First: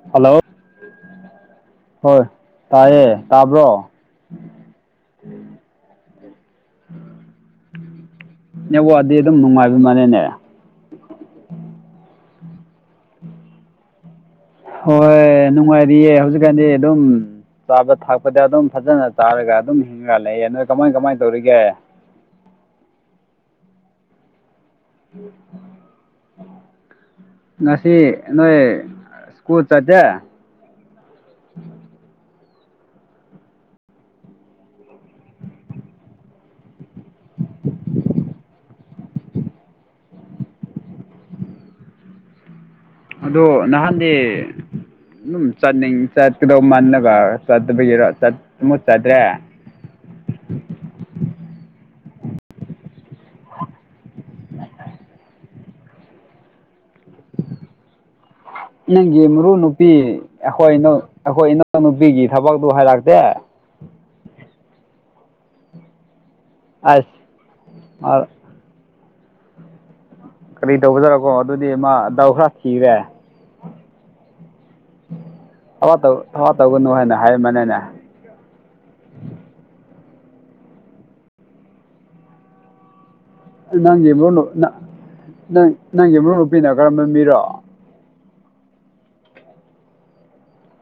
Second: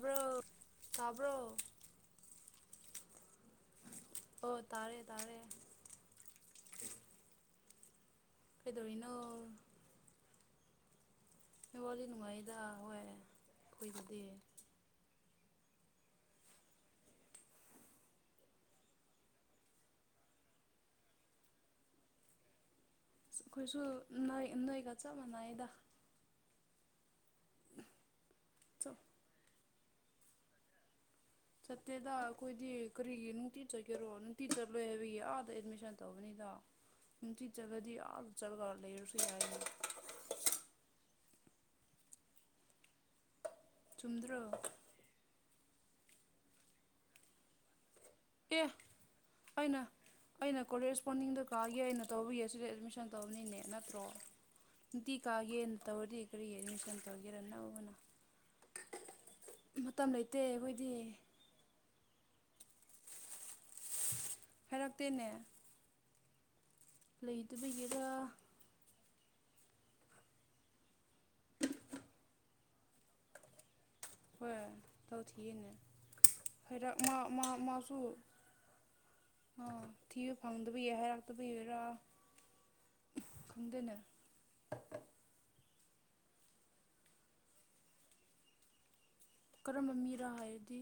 Bro hello ꯇꯥꯕ꯭ꯔꯣ ꯍꯣꯏ ꯇꯥꯏꯌꯦ ꯇꯥꯕ꯭ꯔꯣ ꯑꯣ ꯇꯥꯔꯦ ꯇꯥꯔꯦ ꯀꯩꯗꯧꯔꯤꯅꯣ ꯅꯦꯠꯋꯥꯛꯗꯤ ꯑꯗꯨꯝ ꯅꯨꯡꯉꯥꯏꯕ ꯃꯥꯅꯦꯅꯦ ꯅꯦꯠꯋꯥꯛꯗꯤ ꯅꯨꯡꯉꯥꯏꯌꯦꯗ ꯍꯣꯏ ꯑꯈꯣꯏꯗꯗꯤ ꯍꯣꯏ ꯅꯨꯡꯉꯥꯏꯔꯤꯌꯦ ꯍꯧꯖꯤꯛꯀꯥꯟꯗꯤ ꯑꯗꯨꯝ ꯆꯥꯕ ꯊꯥꯛꯄꯗꯤ ꯑꯗꯨꯝ ꯐꯖꯅꯥ ꯆꯥꯔꯒ ꯑꯗꯨꯝ ꯍꯤꯡꯔꯒ ꯂꯩꯌꯦ ꯅꯣꯏ ꯀꯃꯥꯏ ꯀꯃꯥꯏ ꯇꯧꯔꯤꯒꯦ ꯑꯁ ꯑꯈꯣꯏꯁꯨ ꯅꯣꯏ ꯅꯣꯏꯒ ꯆꯞ ꯃꯥꯅꯩꯌꯦꯗ ꯉꯁꯤ ꯅꯣꯏ ꯁ꯭ꯀꯨꯜ ꯆꯠꯇꯦ ꯆꯠꯇꯦꯗ ꯑꯩꯈꯣꯏꯗꯤ ꯀꯔꯤꯒꯤ ꯅꯨꯡꯇꯤ ꯆꯠꯀꯦꯔꯣ ꯅꯨꯡꯇꯤ ꯆꯠꯂꯣꯏ ꯍꯥꯏꯕꯒꯤ ꯑꯥꯗ ꯑꯦꯠꯃꯤꯁꯟ ꯇꯧꯕꯅꯤꯗ ꯅꯨꯡꯇꯤ ꯆꯠꯂꯗꯤ ꯑꯥ ꯆꯠꯂꯒ ꯂꯩꯔꯁꯨ ꯌꯥꯏ ꯑꯗꯣ ꯅꯍꯥꯟꯗꯤ ꯆꯨꯝꯗ꯭ꯔꯣ ꯑꯗꯨꯝ ꯆꯠꯅꯤꯡ ꯆꯠꯀꯗꯧ ꯃꯟꯅꯕꯥ ꯆꯠꯇꯕꯒꯤꯔ ꯇꯠ ꯑꯦ ꯑꯃꯨꯠ ꯆꯠꯇ꯭ꯔꯦ ꯑꯩꯅ ꯑꯩꯅ ꯀꯣꯂꯦꯖ ꯏꯁ꯭ꯄꯣꯅꯤꯡꯗ ꯀꯥꯒꯦ ꯍꯩꯅ ꯇꯧꯕꯒꯤ ꯑꯁꯤꯗ ꯑꯦꯠꯃꯤꯁꯟ ꯇꯧꯕꯅꯤꯅꯦ ꯅꯠꯇ꯭ꯔꯣ ꯅꯨꯡꯇꯤ ꯀꯥꯒꯦꯅ ꯇꯧꯔꯗꯤ ꯀꯔꯤ ꯑꯦꯠꯃꯤꯁꯟ ꯇꯧꯒꯦꯔ ꯅꯧꯕꯅ ꯅꯪꯒꯤ ꯃꯔꯨ ꯅꯨꯨꯄꯤ ꯃꯇꯝ ꯂꯩꯇꯦ ꯑꯩꯈꯣꯏ ꯑꯩꯈꯣꯏꯗꯤ ꯅꯨ ꯑꯩꯈꯣꯏ ꯏꯅꯥꯎꯅꯨꯄꯤꯒꯤ ꯊꯕꯛꯇꯨ ꯍꯥꯏꯔꯛꯇꯦ ꯍꯥꯏꯔꯛꯇꯦꯅꯦ ꯑꯁ ꯂꯩꯇꯕꯒꯤꯔꯥ ꯀꯔꯤ ꯇꯧꯕꯖꯔꯀꯣ ꯑꯗꯨꯗꯤ ꯃꯥ ꯗꯥꯎ ꯈꯔ ꯊꯤꯔꯦ ꯍꯣꯏ ꯇꯧ ꯊꯤꯌꯦꯅꯦ ꯊꯋꯥ ꯇꯧ ꯊꯋꯥ ꯇꯧꯒꯅꯨ ꯍꯥꯏꯔꯛ ꯃꯥ ꯍꯥꯏꯅ ꯃꯥ ꯍꯥꯏꯔꯝꯕꯅꯤꯅꯦ [inaudible] ꯍꯣ ꯊꯤꯌꯨ ꯐꯪꯗꯕꯒꯤ ꯍꯥꯏꯔꯛꯇꯕꯒꯤꯔꯥ ꯈꯪꯗꯦꯅꯦ ꯅꯪꯒꯤ ꯃꯔꯨꯞꯅꯨꯞ ꯅ ꯅꯪ ꯅꯪꯒꯤ ꯃꯔꯨꯞ ꯅꯨꯄꯤꯅ ꯀꯔꯝꯕ ꯃꯤꯔꯣ ꯀꯔꯝꯕ ꯃꯤꯔꫭ ꯍꯥꯏꯔꯗꯤ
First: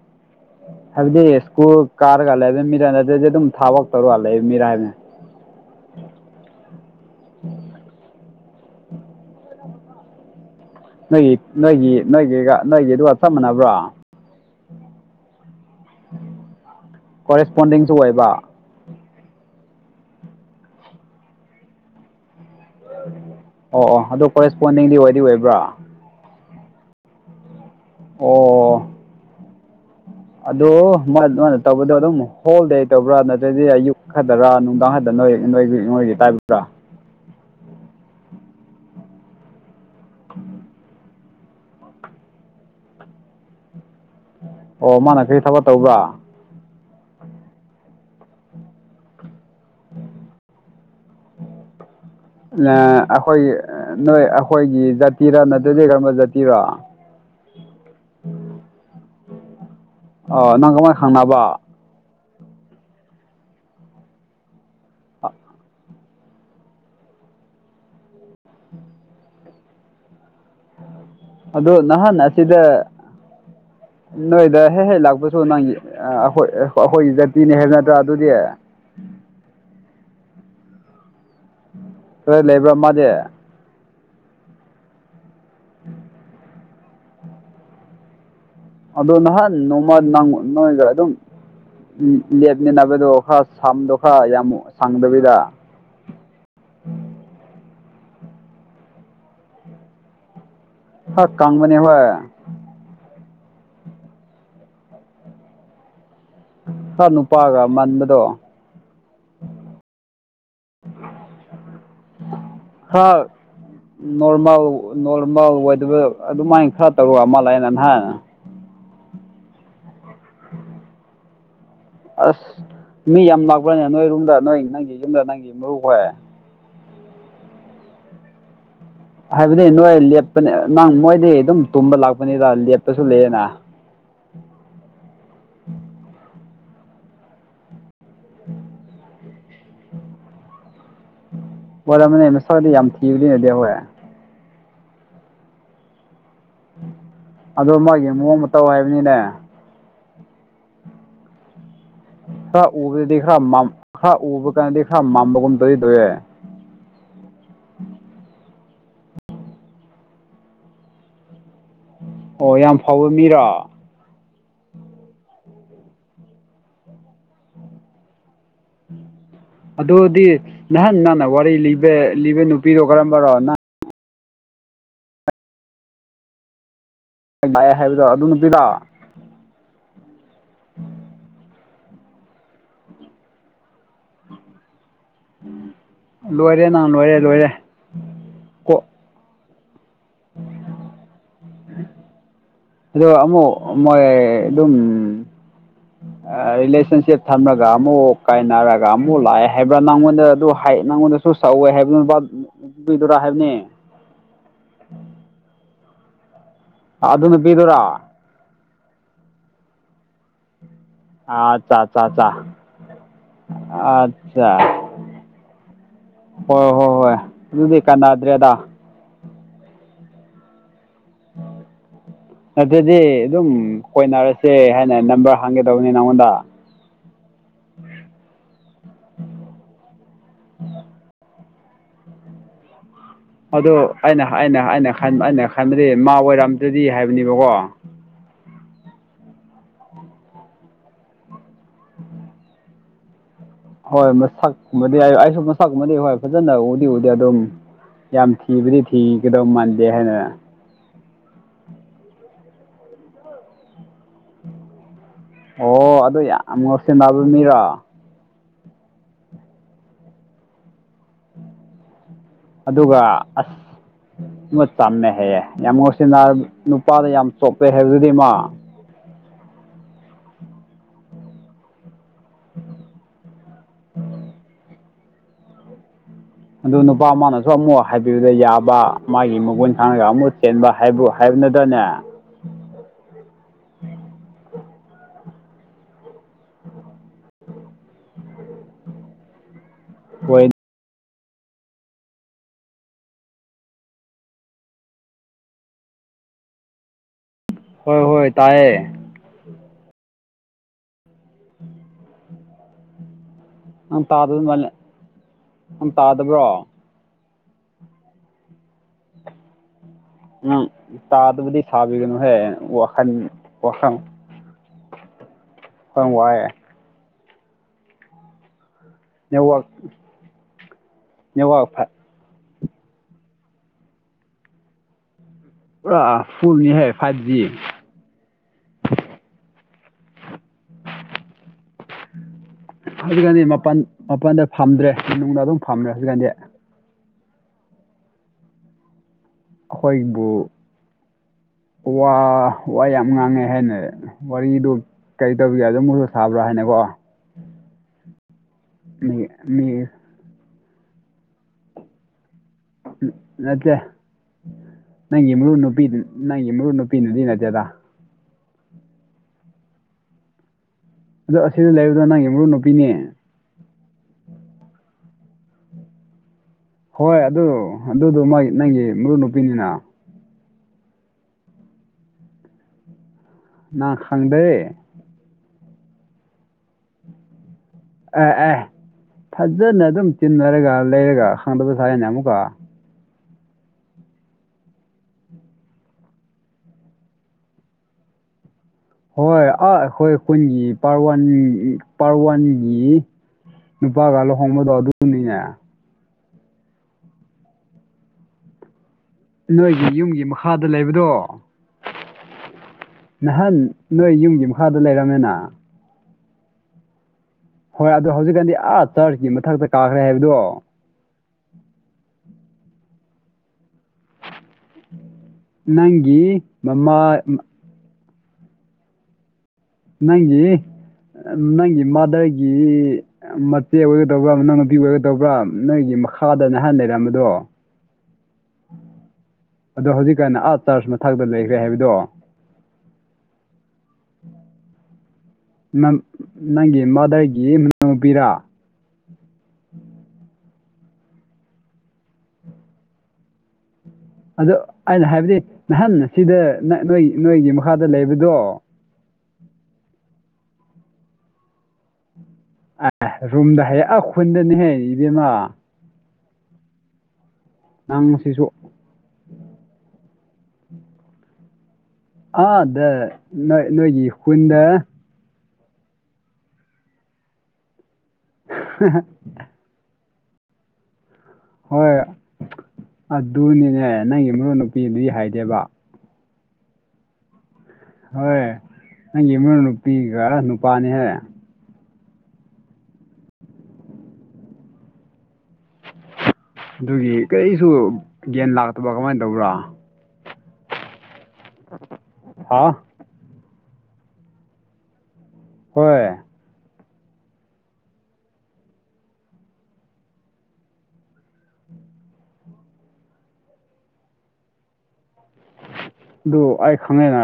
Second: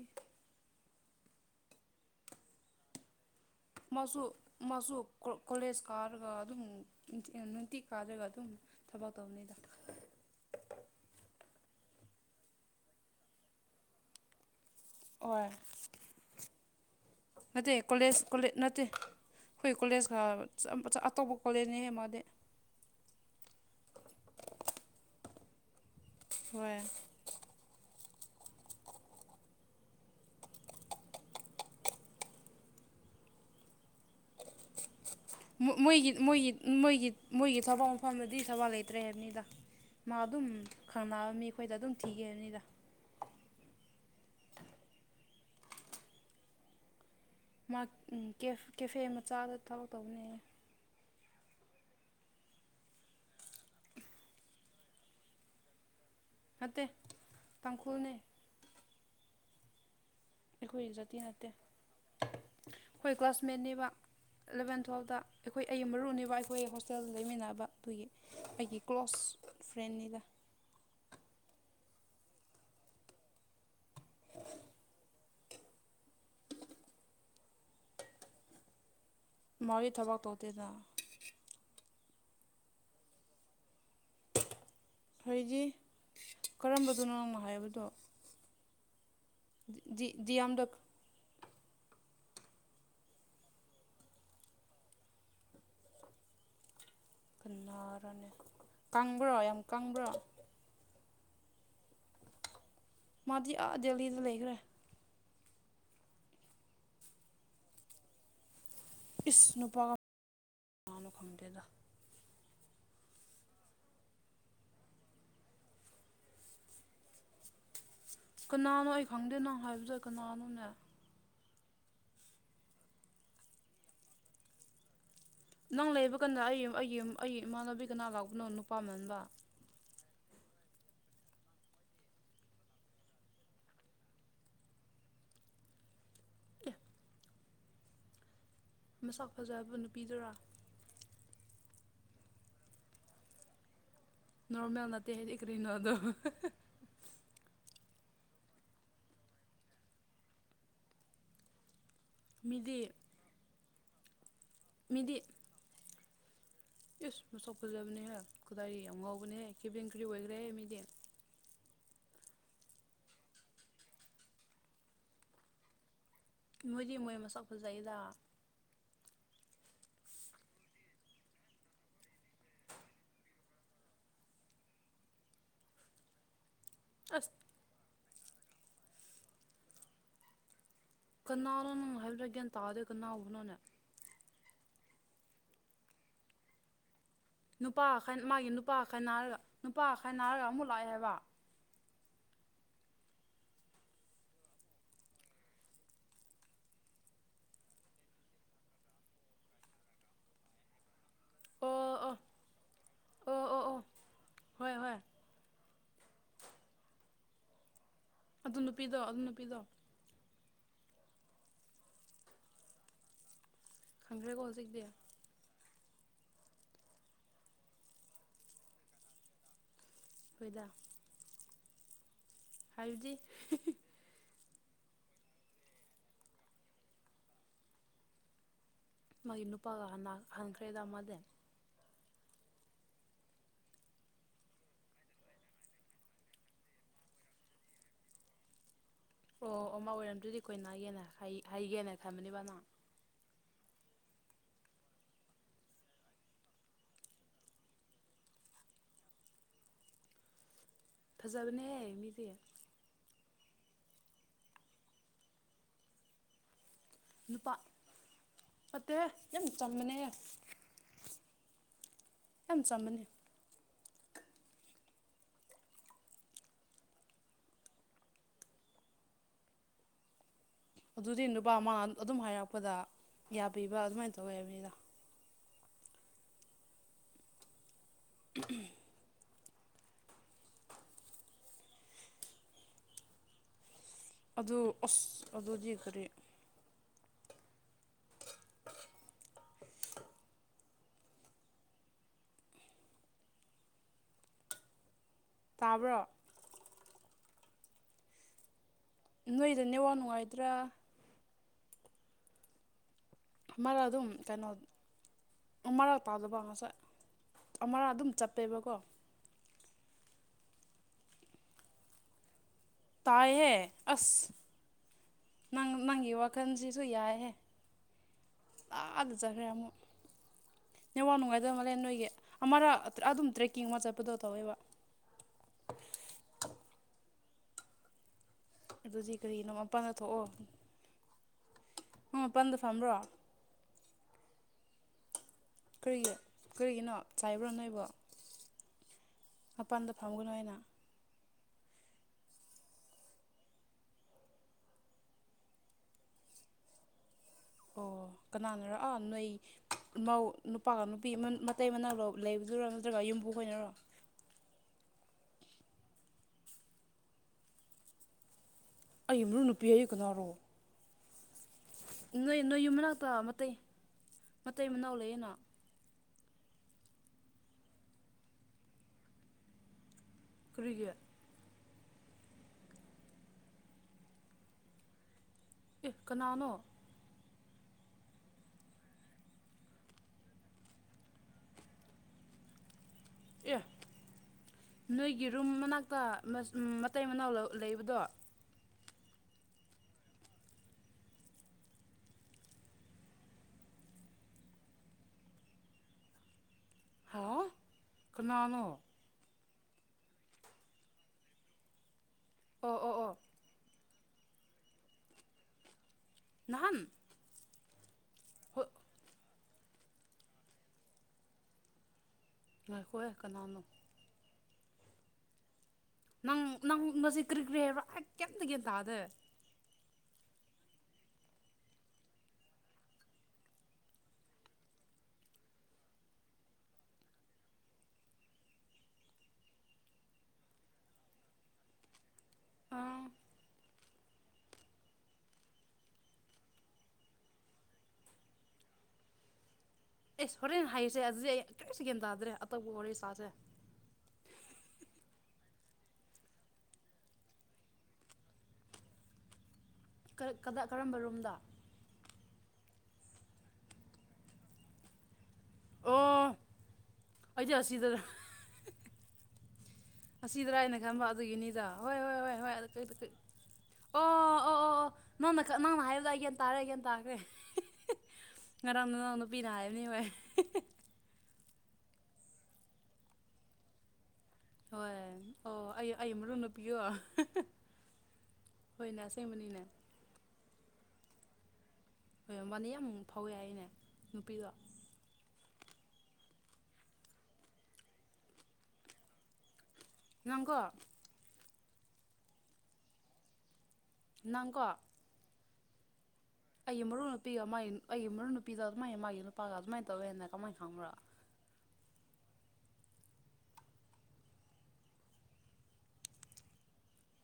ꯍꯥꯏꯕꯗꯤ ꯁ꯭ꯀꯨꯜ ꯀꯥꯔꯒ ꯂꯩꯕ ꯃꯤꯔꯥ ꯅꯠꯇꯗꯤ ꯑꯗꯨꯝ ꯊꯕꯛ ꯃꯥꯁꯨ ꯇꯧꯔꯒ ꯂꯩꯕ ꯃꯤꯔꯥ ꯍꯥꯏꯕꯅꯦ ꯃꯥꯁꯨ ꯀꯣ ꯀꯣꯂꯦꯖ ꯀꯥꯔꯒ ꯑꯗꯨꯝ ꯅꯨꯡꯇꯤ ꯑꯥ ꯅꯨꯡꯇꯤ ꯀꯥꯗꯔꯒ ꯑꯗꯨꯝ ꯊꯕꯛ ꯇꯧꯅꯤꯗ ꯅꯣꯏꯒꯤ ꯅꯣꯏꯒꯤ ꯅꯣꯏꯒꯤꯒ ꯅꯣꯏꯒꯤ ꯑꯗꯨꯒ ꯆꯞ ꯃꯥꯟꯅꯕ꯭ꯔꯣ ꯍꯣꯏ ꯅꯠꯇꯦ ꯀꯣꯔꯦꯁꯄꯣꯟꯗꯤꯡꯁꯨ ꯀꯣꯂꯦꯖ ꯑꯣꯏꯕ ꯀꯣꯂꯦ ꯅꯠꯇꯦ ꯈꯣꯏ ꯀꯣꯂꯦꯖ ꯀꯥꯕ ꯆꯥ ꯑꯆꯥ ꯑꯇꯣꯞꯄ ꯀꯣꯂꯦꯖꯅꯦꯍꯦ ꯃꯥꯗꯤ ꯑꯣ ꯑꯣ ꯑꯗꯣ ꯀꯣꯔꯦꯁꯄꯣꯟꯗꯤꯡꯗꯤ ꯑꯣꯏꯗꯤ ꯑꯣꯏꯕ꯭ꯔꯥ? ꯍꯣꯏ ꯑꯣ ꯑꯗꯣ ꯃꯥꯟ ꯃꯥꯅ ꯇꯧꯕꯗꯣ ꯑꯗꯨꯝ ꯍꯣꯜ ꯗꯦ ꯇꯧꯕ꯭ꯔꯥ ꯅꯠꯇ꯭ꯔꯗꯤ ꯑꯌꯨꯛ ꯈꯛꯇꯔꯥ ꯅꯨꯡꯗꯥꯡ ꯈꯠꯗ ꯅꯣꯏ ꯃꯣ ꯅꯣꯏꯒꯤ ꯃꯣꯏꯒꯤ ꯅꯣꯏꯒꯤ ꯃꯣꯏꯒꯤ ꯇꯥꯏꯞꯇꯔꯥ ꯃꯣꯏꯒꯤ ꯃꯣꯏꯒꯤ ꯊꯥꯕꯛ ꯃꯐꯝꯗꯗꯤ ꯊꯕꯛ ꯂꯩꯇ꯭ꯔꯦ ꯍꯥꯏꯕꯅꯤꯗ꯫ ꯃꯥ ꯑꯗꯨꯝ ꯈꯪꯅꯕ ꯃꯤ ꯈꯣꯏꯗ ꯑꯗꯨꯝ ꯊꯤꯒꯦ ꯍꯥꯏꯝꯅꯤꯗ꯫ ꯑꯣ ꯃꯥꯅ ꯀꯔꯤ ꯊꯕꯛ ꯇꯧꯕ꯭ꯔꯥ? ꯃꯥ ꯎꯝ ꯀꯦꯐ ꯀꯦꯐꯦ ꯃꯆꯥꯗ ꯊꯕꯛ ꯇꯧꯕꯅꯦ꯫ ꯅꯥ ꯑꯩꯈꯣꯏꯒꯤ ꯑꯥ ꯅꯣꯏ ꯑꯩꯈꯣꯏꯒꯤ ꯖꯥꯇꯤꯔꯥ ꯅꯠꯇ꯭ꯔꯗꯤ ꯀꯔꯝꯕ ꯖꯥꯠ ꯅꯠꯇꯦ ꯇꯥꯡꯈꯨꯜꯅꯦ꯫ ꯑ ꯅꯪ ꯀꯃꯥꯏ ꯑꯩꯈꯣꯏ ꯖꯥꯇꯤ ꯈꯪꯅꯕ꯫ ꯅꯠꯇꯦ ꯑꯩꯈꯣꯏ ꯀ꯭ꯂꯥꯁꯃꯦꯠꯅꯦꯕ꯫ ꯑꯦꯂꯕꯦꯟ ꯇꯨꯌꯦꯞꯇ ꯑꯩꯈꯣꯏ ꯑꯩ ꯃꯔꯨꯅꯤꯕ ꯑꯩꯈꯣꯏ ꯍꯣꯁꯇꯦꯜꯗ ꯂꯩꯃꯤꯟꯅꯕ ꯑꯗꯨꯒꯤ꯫ ꯑꯩꯒꯤ ꯀ꯭ꯂꯣꯁ ꯐ꯭ꯔꯦꯟꯅꯤꯗ꯫ ꯑꯗꯣ ꯅꯍꯥꯟ ꯑꯁꯤꯗ ꯅꯣꯏꯗ ꯍꯦꯛ ꯍꯦꯛ ꯂꯥꯛꯄꯁꯨ ꯅꯪꯒꯤ ꯑ ꯑꯩꯈꯣꯏ ꯑꯩꯈꯣꯏ ꯖꯥꯇꯤꯅꯦ ꯍꯥꯏꯕ ꯅꯠꯇ꯭ꯔꯥ ꯑꯗꯨꯗꯤ꯫ ꯃꯥꯗꯤ ꯊꯕꯛ ꯇꯧꯗꯦꯗꯅ꯫ ꯀꯗꯥꯏ ꯂꯩꯕ꯭ꯔ ꯃꯥꯗꯤ꯫ ꯍꯥꯏꯗꯤ ꯀꯔꯝꯕꯗꯅꯣ ꯅꯪꯅ ꯍꯥꯏꯕꯗꯣ? ꯑꯗꯣ ꯅꯍꯥꯟ ꯅꯣꯡꯃ ꯗꯤ ꯅꯪ ꯗꯤ ꯑꯦꯝꯗ ꯅꯣꯏꯗ ꯑꯗꯨꯝ ꯎꯝ ꯂꯦꯞꯃꯤꯟꯅꯕꯗꯣ ꯈꯔ ꯁꯝꯗꯣ ꯈꯔ ꯌꯥꯝ ꯁꯪꯗꯕꯤꯗ꯫ ꯀꯟꯅꯔꯅꯦ ꯀꯪꯕ꯭ꯔꯣ ꯌꯥꯝ ꯀꯪꯕ꯭ꯔꯣ? ꯈꯔ ꯀꯪꯕꯅꯦꯕ ꯍꯣꯏ ꯃꯥꯗꯤ ꯑꯥ ꯗꯦꯜꯂꯤꯗ ꯂꯩꯈ꯭ꯔꯦ꯫ ꯈꯔ ꯅꯨꯄꯥꯒ ꯃꯥꯟꯕꯗꯣ꯫ ꯏꯁ ꯅꯨꯄꯥ ꯃꯥꯟꯕ ꯈꯪꯗꯦꯗ꯫ ꯍꯥ ꯅꯣꯔꯃꯦꯜ ꯅꯣꯔꯃꯦꯜ ꯑꯣꯏꯗꯕ ꯑꯗꯨꯃꯥꯏꯅ ꯈꯔ ꯇꯧꯔꯒ ꯃꯥꯂꯦ ꯅꯍꯟ ꯀꯅꯥꯅꯣ ꯑꯩ ꯈꯪꯗꯦ ꯅꯪ ꯍꯥꯏꯕꯗꯣ ꯀꯅꯥꯅꯣꯅꯦ꯫ ꯑꯁ ꯃꯤ ꯌꯥꯝ ꯂꯥꯛꯄ꯭ꯔꯅꯦ ꯅꯣꯏ ꯔꯨꯝꯗ ꯅꯣꯏ ꯅꯪꯒꯤ ꯌꯨꯝꯗ ꯅꯪꯒꯤ ꯅꯪ ꯃꯔꯨꯞꯈꯣꯏ ꯂꯩꯕ ꯀꯥꯟꯗ ꯑꯩ ꯑꯩꯒꯤ ꯑꯩꯒꯤ ꯏꯃꯥꯟꯅꯕꯤ ꯀꯅꯥ ꯂꯥꯛꯄꯅꯣ ꯅꯨꯄꯥ ꯃꯟꯕ꯫ ꯍꯥꯏꯕꯗꯤ ꯅꯣꯏ ꯂꯦꯞꯄꯅꯦ ꯅꯪ ꯃꯣꯏꯗꯤ ꯑꯗꯨꯝ ꯇꯨꯝꯕ ꯂꯥꯛꯄꯅꯤꯗ ꯂꯦꯞꯄꯁꯨ ꯂꯩꯌꯦꯅ꯫ ꯑꯦ [inaudible] ꯁꯛ ꯐꯖꯕ ꯅꯨꯄꯤꯗꯨꯔꯣ꯫ ꯑꯣꯏꯔꯝꯃꯅꯤ ꯃꯁꯥꯛꯗꯤ ꯌꯥꯝ ꯊꯤꯕꯗꯤ ꯅꯠꯇꯦ ꯍꯣꯏ꯫ ꯅꯣꯔꯃꯦꯜ ꯅꯠꯇꯦ ꯍꯥꯏꯗꯤ ꯀꯔꯤꯅꯣ ꯑꯗꯨ ꯑꯗꯨ ꯃꯥꯒꯤ ꯃꯑꯣꯡ ꯃꯇꯧ ꯍꯥꯏꯕꯅꯤꯅꯦ꯫ ꯈꯔ ꯃꯤꯗꯤ ꯎꯕꯗꯗꯤ ꯈꯔ ꯃꯥꯝ ꯈꯔ ꯎꯕꯀꯟꯗꯗꯤ ꯃꯤꯗꯤ ꯃꯥꯝꯕꯒꯨꯝ ꯇꯧꯋꯤꯗꯔꯦ꯫ ꯏꯁ ꯃꯁꯛ ꯐꯖꯕꯅꯦꯍꯦ ꯈꯣꯏꯗꯩ ꯌꯥꯝ ꯉꯥꯎꯕꯅꯦꯍꯦ ꯀꯦꯕꯤꯟ ꯀ꯭ꯔꯤꯋꯨ ꯑꯣꯏꯈ꯭ꯔꯦ ꯃꯤꯗꯤ꯫ ꯑꯣ ꯌꯥꯝ ꯐꯕ ꯃꯤꯔꯣ꯫ ꯃꯣꯏꯗꯤ ꯃꯣꯏ ꯃꯁꯛ ꯐꯖꯩꯗ꯫ ꯑꯗꯨꯗꯤ ꯅꯍꯥꯟ ꯅꯪꯅ ꯋꯥꯔꯤ ꯂꯤꯕꯦ ꯂꯤꯕ ꯅꯨꯄꯤꯗꯣ ꯀꯔꯝꯕꯔꯣ? ꯑꯁ ꯂꯥꯛꯑꯦ ꯍꯥꯏꯕꯗꯣ ꯑꯗꯨ ꯅꯨꯄꯤꯗꯣ ꯀꯅꯥꯅꯣ ꯅꯪ ꯍꯥꯏꯕꯗꯣ ꯑꯩ ꯒꯤꯌꯥꯟ ꯇꯥꯗꯦ ꯀꯅꯥꯕꯨꯅꯣꯅꯦ? ꯂꯣꯏꯔꯦ ꯅ ꯂꯣꯏꯔꯦ ꯂꯣꯏꯔꯦ ꯅꯨꯄꯥ ꯈꯥꯏ ꯃꯥꯒꯤ ꯅꯨꯄꯥ ꯀꯣ ꯈꯥꯏ ꯅꯥꯔꯒ ꯅꯨꯄꯥ ꯈꯥꯏ ꯅꯥꯔꯒ ꯑꯃꯨꯛ ꯂꯥꯛꯑꯦ ꯍꯥꯏꯕ [inaudible] ꯑꯗꯣ ꯑꯃꯨꯛ ꯃꯣꯏ ꯑꯗꯨꯝ ꯑꯥ ꯔꯤꯂꯦꯁꯟꯁꯤꯞ ꯊꯝꯃꯒ ꯑꯃꯨꯛ ꯀꯥꯏꯅꯔꯒ ꯑꯃꯨꯛ ꯂꯥꯛꯑꯦ ꯍꯥꯏꯕ꯭ꯔꯥ ꯅꯪꯉꯣꯟꯗ ꯑꯗꯨ ꯍꯥꯏ ꯅꯪꯉꯣꯟꯗ [unintelligible] ꯁꯧꯋꯦ ꯑꯣ ꯍꯥꯏꯕ ꯑꯣ ꯅꯨꯕ ꯑꯗꯨ ꯗꯨꯔ ꯑꯣ ꯍꯥꯏꯕꯅꯦ ꯑꯣ ꯑꯣ ꯍꯣꯏ ꯍꯣꯏ ꯑꯥ ꯑꯗꯨ ꯅꯨꯄꯤꯗꯨꯔꯣ ꯑꯗꯨ ꯅꯨꯄꯤꯗꯣ ꯑꯗꯨ ꯅꯨꯄꯤꯗꯣ ꯑꯠꯆꯥ ꯑꯆꯥ ꯑꯆꯥ ꯈꯪꯈ꯭ꯔꯦꯀꯣ ꯑꯠꯆꯥ ꯍꯧꯖꯤꯛꯇꯤ ꯍꯣꯏ ꯍꯣꯏ ꯍꯣꯏ ꯑꯗꯨꯗꯤ ꯀꯥꯟꯅꯗ꯭ꯔꯦꯗ ꯍꯣꯏꯗ ꯑꯗꯨꯗꯤ ꯍꯥꯏꯕꯗꯤ ꯑꯗꯨꯝ ꯀꯣꯏꯅꯔꯁꯦ ꯍꯥꯏꯅ ꯅꯝꯕꯔ ꯍꯪꯒꯦ ꯇꯧꯅꯦ ꯅꯪꯉꯣꯟꯗ ꯃꯥꯒꯤ ꯅꯨꯄꯥꯒ ꯍꯥꯅꯥ ꯍꯟꯈ꯭ꯔꯦꯗ ꯃꯥꯗꯤ ꯑꯗꯨ ꯑꯩꯅ ꯑꯩꯅ ꯑꯩꯅ ꯈꯥꯟ ꯑꯩꯅ ꯈꯟꯕꯗꯤ ꯃꯥ ꯑꯣꯏꯔꯝꯗ꯭ꯔꯗꯤ ꯍꯥꯏꯕꯅꯦꯕꯀꯣ ꯑꯣ ꯑꯃꯥ ꯑꯣꯏꯔꯝꯗ꯭ꯔꯗꯤ ꯀꯣꯏ ꯅꯒꯦꯅ ꯍꯥꯏꯒꯦꯅ ꯈꯟꯕꯅꯦꯕ ꯅꯪ ꯍꯣꯏ ꯃꯁꯛꯀꯨꯝꯕꯗꯤ ꯑꯩꯁꯨ ꯃꯁꯛꯀꯨꯝꯕꯗꯤ ꯍꯣꯏ ꯐꯖꯅ ꯎꯗꯤ ꯎꯗꯦ ꯑꯗꯨꯝ ꯌꯥꯝ ꯊꯤꯕꯗꯤ ꯊꯤꯒꯗꯧ ꯃꯥꯟꯗꯦ ꯍꯥꯏꯅ ꯐꯖꯕꯅꯦꯍꯦ ꯃꯤꯗꯤ ꯑꯣ ꯑꯗꯣ ꯌꯥꯝ ꯉꯥꯎꯁꯟꯅꯕ ꯅꯨꯄꯥ ꯃꯤꯔꯣ ꯅꯠꯇꯦꯍꯦ ꯌꯥꯝ ꯆꯝꯃꯅꯦ ꯑꯗꯨꯒ ꯑꯁ ꯑꯃ ꯆꯝꯃꯦ ꯍꯥꯏꯌꯦ ꯌꯥꯝ ꯉꯥꯎꯁꯟꯅꯦꯜ ꯅꯨꯄꯥꯗ ꯌꯥꯝ ꯆꯣꯛꯄꯦ ꯍꯥꯏꯕꯗꯨꯗꯤ ꯃꯥ ꯑꯗꯨꯗꯤ ꯅꯨꯄꯥ ꯑꯃ ꯑꯗꯨꯝ ꯍꯥꯏꯔꯛꯄꯗ ꯌꯥꯕꯤꯕ ꯑꯗꯨꯃꯥꯏꯅ ꯇꯧꯋꯦ ꯍꯥꯏꯕꯅꯤꯗ ꯑꯗꯨ ꯅꯨꯄꯥ ꯃꯥꯅꯁꯨ ꯑꯃꯨꯛ ꯍꯥꯏꯕꯤꯕꯗ ꯌꯥꯕ ꯃꯥꯒꯤ ꯃꯒꯨꯟ ꯈꯥꯡꯉꯒ ꯑꯃꯨꯛ ꯆꯦꯟꯕ ꯍꯥꯏꯕꯨ ꯍꯥꯏꯕꯅꯠꯇ꯭ꯔꯅꯦ ꯑꯗꯨ ꯑꯁ ꯑꯗꯨꯗꯤ ꯀꯔꯤ ꯍꯣꯏꯠ ꯇꯥꯕ꯭ꯔꯣ ꯍꯣꯏ ꯍꯣꯏ ꯇꯥꯏꯌꯦ ꯅꯣꯏꯗ ꯅꯦꯛꯋꯥ ꯅꯨꯡꯉꯥꯏꯇ꯭ꯔꯥ ꯃꯥꯅ ꯅꯪ ꯑꯗꯨꯝ ꯇꯥꯗꯕ ꯀꯩꯅꯣ ꯃꯥꯜꯂꯦ ꯅꯪ ꯃꯥꯅ ꯇꯥꯗꯕ ꯇꯥꯗꯕ꯭ꯔꯣ ꯉꯁꯥꯏ ꯑꯃꯔꯥ ꯑꯗꯨꯝ ꯆꯠꯄꯦꯕꯀꯣ ꯅꯪ ꯇꯥꯗꯕꯗꯤ ꯁꯥꯕꯤꯒꯅꯣ ꯍꯦ ꯋꯥ ꯇꯥꯏꯍꯦ ꯑꯁ ꯅꯪ ꯅꯪꯒꯤ ꯋꯥꯈꯜ ꯋꯥꯏꯌꯦ ꯋꯥꯈꯟꯁꯤ ꯁꯨ ꯌꯥꯏꯍꯦ ꯇꯥꯡꯅ ꯆꯟꯔꯥ ꯅꯦꯠꯋꯥꯛ ꯑꯃꯨꯛ ꯅꯦꯋꯥ ꯅꯨꯡꯉꯥꯏꯗꯧ ꯃꯥꯜꯂꯦ ꯅꯦꯠꯋꯥꯛ ꯅꯣꯏꯒꯤ ꯑꯃꯔ ꯑꯗꯨꯝ ꯇ꯭ꯔꯦꯛꯀꯤꯡ ꯑꯃ ꯆꯠꯄꯗꯣ ꯇꯧꯋꯦꯕ ꯑ ꯐꯨꯜꯅꯤꯍꯦ ꯐꯥꯏꯚꯖꯤ ꯑꯗꯨꯗꯤ ꯀꯔꯤꯅꯣ ꯃꯄꯥꯟꯗ ꯊꯣꯛꯑꯣ ꯍꯥ ꯃꯄꯟ ꯗ ꯊꯝ ꯍꯧꯖꯤꯛꯀꯥꯟꯗꯤ ꯃꯄꯜ ꯃꯄꯜꯗ ꯐꯝꯗ꯭ꯔꯦ ꯃꯅꯨꯡꯗ ꯑꯗꯨꯝ ꯐꯝꯔꯦ ꯀꯔꯤꯒꯤ ꯍꯧꯖꯤꯛꯀꯥꯟꯗꯤ ꯀꯔꯤꯒꯤꯅꯣ ꯆꯥꯏꯕ꯭ꯔꯥ ꯅꯣꯏꯕꯣ ꯃꯄꯥꯟꯗ ꯑꯩꯈꯣꯏꯕꯨ ꯐꯝꯒꯅꯣ ꯍꯥꯏꯅ ꯋꯥ ꯋꯥ ꯌꯥꯝ ꯉꯥꯡꯉꯦ ꯍꯥꯏꯅ ꯋꯥꯔꯤꯗꯨ ꯀꯩ ꯇꯧꯕꯤꯌꯨ ꯑꯗꯨꯝ ꯃꯣꯏꯒ ꯁꯥꯕ꯭ꯔꯥ ꯍꯥꯏꯅꯀꯣ ꯑꯣ ꯀꯅꯥꯅꯔꯥ ꯅꯣꯏ ꯃꯤ ꯃꯤ ꯃꯧ ꯅꯨꯄꯥꯒ ꯅꯨꯄꯤ ꯑꯃ ꯃꯇꯩ ꯃꯅꯥꯎ ꯔꯣ ꯂꯩꯕꯗꯨꯔ ꯎꯝ ꯅꯠꯇꯦ ꯅꯪꯒꯤ ꯃꯔꯨꯞ ꯅꯨꯄꯤꯗꯨ ꯅꯪꯒꯤ ꯃꯔꯨꯞ ꯅꯨꯄꯤꯅꯗꯤ ꯅꯠꯇꯦꯗ ꯑꯩꯒꯤ ꯃꯔꯨꯞ ꯅꯨꯄꯤ ꯑꯩ ꯀꯅꯥꯔꯣ ꯑꯗꯣ ꯑꯁꯤꯗ ꯂꯩ ꯅꯣꯏ ꯅꯣꯏ ꯌꯨꯝ ꯃꯅꯥꯛꯇ ꯃꯇꯩ ꯃꯇꯩ ꯃꯅꯥꯎ ꯂꯩꯌꯦꯅ ꯍꯣꯏ ꯑꯗꯨ ꯑꯗꯨꯗꯣ ꯃꯣꯏ ꯅꯪꯒꯤ ꯃꯔꯨꯞ ꯅꯨꯄꯤꯅꯤꯅ ꯀꯔꯤꯒꯤ ꯅꯥ ꯈꯪꯗꯦ ꯑꯦ ꯀꯅꯥꯅꯣ ꯑꯦ ꯑꯦ ꯐꯖꯅ ꯑꯗꯨꯝ ꯇꯤꯟꯅꯔꯒ ꯂꯩꯔꯒ ꯈꯪꯗꯕ ꯁꯥꯏꯅꯦ ꯑꯃꯨꯛꯀ ꯑꯦ ꯅꯣꯏꯒꯤ ꯔꯨꯝ ꯃꯅꯥꯛꯇ ꯃꯁ ꯎꯝ ꯃꯇꯩ ꯃꯅꯥꯎ ꯂꯧ ꯂꯩꯕꯗꯣ ꯍꯣꯏ ꯑꯥ ꯑꯈꯣꯏ ꯈꯨꯟꯒꯤ ꯄꯥꯔ ꯋꯥꯟ ꯌꯤ ꯏ ꯄꯥꯔ ꯋꯥꯟꯒꯤ ꯅꯨꯄꯥꯒ ꯂꯨꯍꯣꯡꯕꯗꯣ ꯑꯗꯨꯗꯨꯅꯤꯅꯦ ꯍꯥ ꯀꯅꯥꯅꯣ ꯅꯣꯏꯒꯤ ꯌꯨꯝꯒꯤ ꯃꯈꯥꯗ ꯂꯩꯕꯗꯣ ꯑꯣ ꯑꯣ ꯑꯣ ꯅꯍꯥꯟ ꯅꯣꯏ ꯌꯨꯝꯒꯤ ꯃꯈꯥꯗ ꯂꯩꯔꯝꯃꯦꯅ ꯅꯍꯥꯟ ꯍꯣꯏ ꯑꯣ ꯍꯧꯖꯤꯛꯀꯥꯟꯗꯤ ꯍꯣꯏ ꯑꯥ ꯆ꯭ꯔꯆꯀꯤ ꯃꯊꯛꯇ ꯀꯥꯈ꯭ꯔꯦ ꯍꯥꯏꯕꯗꯣ ꯉꯥꯏꯈꯣꯍꯦ ꯀꯅꯥꯅꯣ ꯅꯪ ꯅꯪ ꯅꯪ [unintelligible] ꯀꯔꯤ ꯀꯔꯤ ꯍꯥꯏꯕ꯭ꯔꯥ ꯑꯩ ꯀꯩꯝꯇ ꯒ꯭ꯌꯥꯟ ꯇꯥꯗꯦ ꯅꯪꯒꯤ ꯅꯪꯒꯤ ꯃꯥꯗ꯭ꯔꯒꯤ ꯃꯆꯦ ꯑꯣꯏꯒꯗꯧꯕ꯭ꯔꯥ ꯃꯅꯥꯎ ꯅꯨꯨꯄꯤ ꯑꯣꯏꯒꯗꯧꯕ꯭ꯔꯥ ꯅꯪꯒꯤ ꯃꯈꯥꯗ ꯅꯍꯥꯟ ꯂꯩꯔꯝꯕꯗꯣ ꯑꯗꯣ ꯍꯧꯖꯤꯛꯀꯥꯟ ꯑꯥ ꯆ꯭ꯔꯆ ꯃꯊꯛꯇ ꯂꯩꯒ꯭ꯔꯦ ꯍꯥꯏꯕꯗꯣ ꯑꯥ ꯅꯪ ꯅꯪꯒꯤ ꯃꯥꯗ꯭ꯔꯒꯤ ꯃꯅꯥꯎꯅꯨꯄꯤꯔ ꯏꯁ ꯍꯣꯔꯦꯟ ꯍꯥꯏꯁꯦ ꯑꯁꯤꯗꯤ ꯑꯩ ꯀꯔꯤꯁꯨ ꯒ꯭ꯌꯥꯟ ꯇꯥꯗ꯭ꯔꯦ ꯑꯇꯣꯞꯄ ꯋꯥꯔꯤ ꯁꯥꯥꯖꯦ ꯑꯗꯣ ꯑꯩꯅ ꯍꯥꯏꯕꯗꯤ ꯅꯍꯥꯟ ꯑꯁꯤꯗ ꯅ ꯅꯣꯏ ꯅꯣꯏꯒꯤ ꯃꯈꯥꯗ ꯂꯩꯕꯗꯣ ꯀ ꯀꯗꯥ ꯀꯔꯝꯕ ꯔꯨꯝꯗ ꯑꯦ ꯔꯨꯝꯗ ꯍꯥꯏꯌꯦ ꯑꯥ ꯈꯨꯟꯗꯅꯦꯍꯦ ꯏꯕꯦꯝꯃ ꯑꯣ ꯑꯩꯗꯤ ꯑꯁꯤꯗꯔꯥ ꯅꯪꯁꯤꯁꯨ ꯑꯁꯤꯗ꯭ꯔꯥ ꯍꯥꯏꯅ ꯈꯟꯕ ꯑꯗꯨꯒꯤꯅꯤꯗ ꯍꯣꯏ ꯍꯣꯏ ꯍꯣꯏ ꯍꯣꯏ ꯑꯥꯗ ꯅꯣꯏ [unintelligible] ꯑꯣ ꯅꯣꯏꯒꯤ ꯑꯣ ꯑꯣ ꯈꯨꯟꯗ ꯑꯣ ꯅꯪꯅ ꯈ ꯅꯪꯅ ꯍꯥꯏꯕꯗꯣ ꯑꯩ ꯒ꯭ꯌꯥꯟ ꯇꯥꯔꯦ ꯑꯩ ꯒ꯭ꯌꯥꯟ ꯇꯥꯈ꯭ꯔꯦ [unintelligible] ꯉꯔꯥꯡ ꯅꯅꯥꯎ ꯅꯨꯄꯤꯅ ꯍꯥꯏ ꯕꯅꯤ ꯍꯣꯏ [unintelligible] ꯍꯣꯏ ꯑꯗꯨꯅꯤꯅꯦ ꯅꯪꯒꯤ ꯃꯔꯨꯅ ꯍꯣꯏ ꯑꯣ ꯑꯩ ꯑꯩ ꯃꯔꯨꯞ ꯅ ꯄꯤꯌꯣ [unintelligible] ꯍꯣꯏ ꯅꯪꯒꯤ ꯃꯔꯨꯞ ꯅꯨꯄꯤꯒ ꯅꯨꯄꯥꯅꯦꯍꯦ ꯍꯣꯏ ꯃꯥꯗꯤ ꯌꯥꯝ ꯐꯥꯎꯋꯤ ꯍꯥꯏꯅꯦ ꯅꯨꯄꯤꯗꯣ ꯑꯗꯨꯒꯤ ꯀꯔꯤꯁꯨ ꯒ꯭ꯌꯥꯟ ꯂꯥꯛꯇꯕ ꯀꯃꯥꯏꯟ ꯇꯧꯕ꯭ꯔꯥ ꯅꯪꯀꯣ ꯍꯥ ꯅꯪꯀꯣ ꯍꯣꯏ ꯑꯩꯒꯤ ꯃꯔꯨꯞ ꯅꯨꯄꯤꯒ ꯃꯥꯏ ꯑꯩꯒꯤ ꯃꯔꯨ ꯅꯨꯄꯤꯒ ꯑꯗꯨ ꯃꯥꯏ ꯃꯥꯒꯤ ꯅꯨꯄꯥꯒ ꯑꯗꯨꯃꯥꯏꯅ ꯇꯧꯋꯦꯅ ꯀꯃꯥꯏ ꯈꯪꯕ꯭ꯔꯥ ꯑꯗꯨ ꯑꯩ ꯈꯪꯉꯦꯅ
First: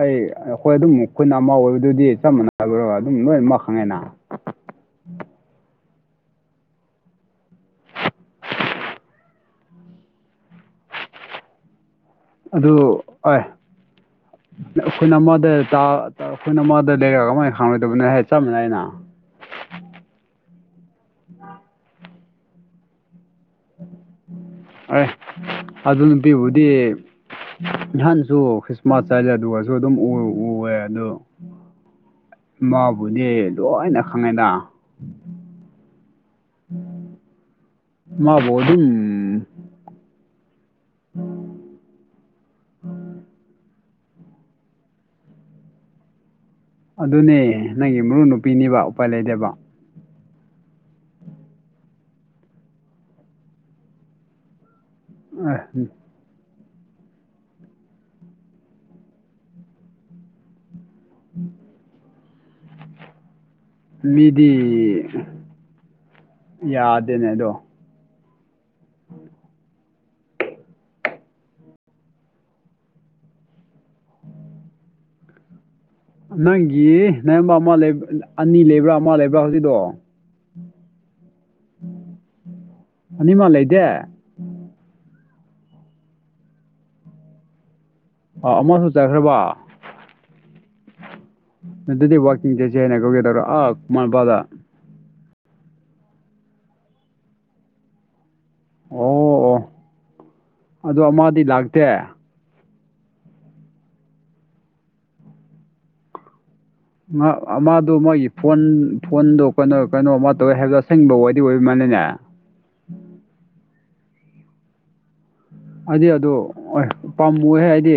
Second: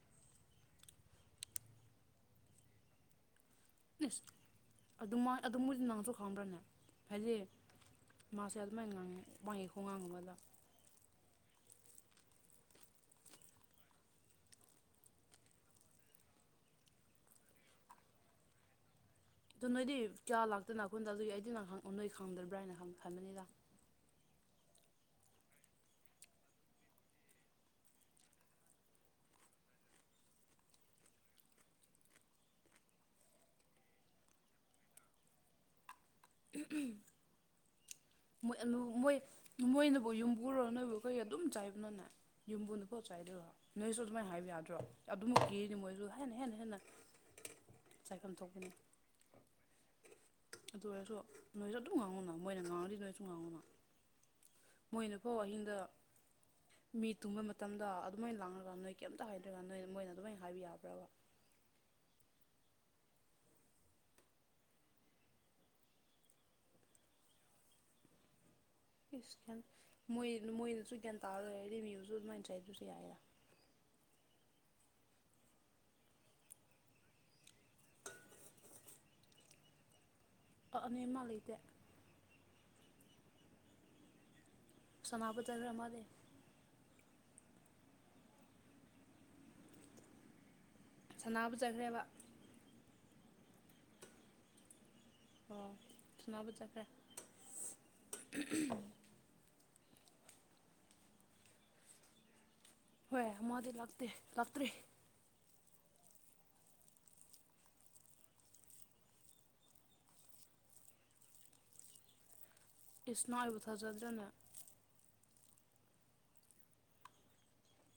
ꯑꯩ ꯑꯩꯈꯣꯏ ꯑꯗꯨꯝ ꯑꯈꯣꯏꯅꯥ ꯑꯃ ꯑꯣꯏꯕꯗꯨꯗꯤ ꯆꯞ ꯃꯅꯥꯕ꯭ꯔꯣ ꯅꯣꯏ ꯃꯈꯥ ꯏꯁ ꯑꯗꯨꯃꯥꯏ ꯑꯗꯨ ꯃꯣꯏꯗꯤ ꯅꯪꯁꯨ ꯈꯪꯕ꯭ꯔꯅꯦ ꯍꯥꯏꯗꯤ ꯃꯥꯁꯦ ꯑꯗꯨꯃꯥꯏꯟ ꯉꯪꯉꯦ ꯃꯣꯏ ꯈꯣꯡꯉꯥꯡ ꯑꯃꯗ ꯑꯗꯨ ꯑꯣꯏ ꯅꯥ ꯑꯈꯣꯏꯅ ꯑꯃꯗ ꯇꯥ ꯇꯥ ꯑꯈꯣꯏꯅ ꯑꯃꯗ ꯂꯩꯔꯒꯥ ꯃꯣꯏ ꯍꯥꯎꯔꯣꯏꯗꯕꯅꯦ ꯍꯥꯏ ꯆꯞ ꯃꯟꯅꯩꯅ ꯑꯗꯨ ꯅꯣꯏꯗꯤ ꯀꯌꯥ ꯂꯛꯇꯤ [unintelligible] ꯑꯩꯗꯤ ꯅꯍꯥ ꯑꯣ ꯅꯣꯏ ꯈꯪꯗꯕꯥ꯭ꯔ ꯍꯥꯏꯅꯥ ꯍꯪ ꯍꯪꯒꯅꯤꯗ ꯑꯦ ꯑꯗꯨ ꯅꯨꯄꯤꯕꯨꯗꯤ ꯅꯍꯥꯟꯁꯨ ꯈ꯭ꯔꯤꯁꯃꯥꯁ [unintelligible] ꯑꯗꯨꯒꯁꯨ ꯑꯗꯨꯝ ꯎ ꯎꯑꯦ ꯑꯗꯨ ꯃꯥꯕꯨꯅꯦ ꯂꯣꯏꯅ ꯈꯪꯉꯦꯗ [unintelligible] ꯃꯣꯏ ꯃꯥꯕꯨ ꯑꯥꯂꯨ ꯑꯗꯨꯝ ꯃꯣꯏ ꯃꯣꯏꯅꯕꯨ ꯌꯨꯝ ꯄꯨꯔꯣ ꯅꯣꯏꯕꯨ ꯑꯩꯈꯣꯏ ꯑꯗꯨꯝ ꯆꯥꯏꯕꯅꯣꯅꯦ ꯌꯨꯝꯕꯨꯅ ꯄꯣꯠ ꯆꯥꯏꯗꯣꯏꯔꯣ ꯅꯣꯏꯁꯨ ꯑꯗꯨꯃꯥꯏ ꯍꯥꯏꯕ ꯌꯥꯗ꯭ꯔꯣ ꯑꯗꯨꯃꯛꯀꯤꯅꯤ ꯃꯣꯏꯁꯨ ꯍꯦꯟꯅ ꯍꯦꯟꯅ ꯍꯦꯟꯅ ꯑꯗꯨꯅꯦ ꯅꯪꯒꯤ ꯃꯔꯨꯞ ꯆꯥꯏꯐꯝ ꯊꯣꯛꯄꯅꯤ ꯅꯨꯄꯤꯅꯤꯕ ꯎꯄꯥꯏ ꯂꯩꯗꯦꯕ ꯑꯗꯨ ꯑꯣꯏꯔꯁꯨ ꯅꯣꯏꯁꯨ ꯑꯗꯨꯝ ꯉꯥꯡꯉꯨꯅ ꯃꯣꯏꯅ ꯉꯥꯡꯉꯗꯤ ꯅꯣꯏꯁꯨ ꯉꯥꯡꯉꯨꯅ ꯃꯣꯏꯅ ꯀꯣ ꯑꯦ ꯑꯍꯤꯡꯗ ꯃꯤ ꯇꯨꯡꯕ ꯃꯇꯝꯗ ꯑꯗꯨꯃꯥꯏꯅ ꯂꯥꯡꯉꯒꯥꯟ ꯅꯣꯏ ꯀꯩꯝꯇ ꯍꯥꯏꯗ꯭ꯔꯒ ꯅꯣꯏ ꯃꯣꯏꯅ ꯑꯗꯨꯃꯥꯏꯅ ꯍꯥꯏꯕ ꯌꯥꯕ꯭ꯔꯕ [inaudible] ꯃꯤꯗꯤ ꯌꯥꯗꯦꯅꯦ ꯑꯗꯣ ꯏꯁ ꯌꯥꯝ ꯃꯣꯏ ꯃꯣꯏꯗꯁꯨ ꯒ꯭ꯌꯥꯟ [unintelligible] ꯑꯗꯨꯃꯥꯏ ꯆꯩꯗ꯭ꯔꯁꯨ ꯌꯥꯏꯌꯦ ꯅꯪꯒꯤ ꯅꯌꯥꯝꯕ ꯑꯃ ꯂꯩ ꯑꯅꯤ ꯂꯩꯕ꯭ꯔꯥ ꯑꯃ ꯂꯩꯕ꯭ꯔꯥ ꯍꯧꯖꯤꯛꯗꯣ ꯑ ꯑꯅꯤꯃꯛ ꯂꯩꯇꯦ ꯑꯅꯤꯃꯛ ꯂꯩꯗꯦ ꯁꯅꯥꯕ ꯆꯠꯂꯦ ꯑꯃꯥꯗꯤ ꯑ ꯑꯃꯁꯨ ꯆꯥꯏꯈ꯭ꯔꯕ ꯁꯥꯟꯅꯕ ꯆꯠꯈ꯭ꯔꯦꯕ ꯑꯗꯨꯗꯤ ꯋꯥꯛꯀꯤꯡ ꯆꯠꯁꯦ ꯍꯥꯏꯅ ꯀꯧꯒꯦ ꯇꯧꯔ ꯑꯥ ꯈꯨꯃ ꯄꯥꯗ ꯑꯣ ꯁꯅꯥꯕ ꯆꯠꯈ꯭ꯔꯦ ꯑꯣ ꯑꯣ ꯑꯗꯣ ꯑꯃꯗꯤ ꯂꯥꯛꯇꯦ ꯍꯣꯏ ꯑꯃꯥꯗꯤ ꯂꯥꯛꯇꯦ ꯂꯥꯛꯇ꯭ꯔꯤ ꯃ ꯃꯥꯗꯣ ꯃꯣꯏꯒꯤ ꯐꯣꯟ ꯐꯣꯟꯗꯣ ꯀꯩꯅꯣ ꯀꯩꯅꯣ ꯑꯃ ꯇꯧꯋꯦ ꯍꯥꯏꯕꯗꯣ ꯑꯁꯦꯡꯕ ꯋꯥꯔꯤ ꯑꯣꯏꯕ ꯃꯥꯜꯂꯦꯅꯦ ꯏꯁ ꯃꯥꯕꯨ ꯊꯥꯖꯗ꯭ꯔꯅꯦ ꯑꯩꯗꯤ ꯑꯗꯨ ꯑꯣꯏ ꯄꯥꯝꯃꯨꯍꯦ ꯑꯥꯏꯗꯤ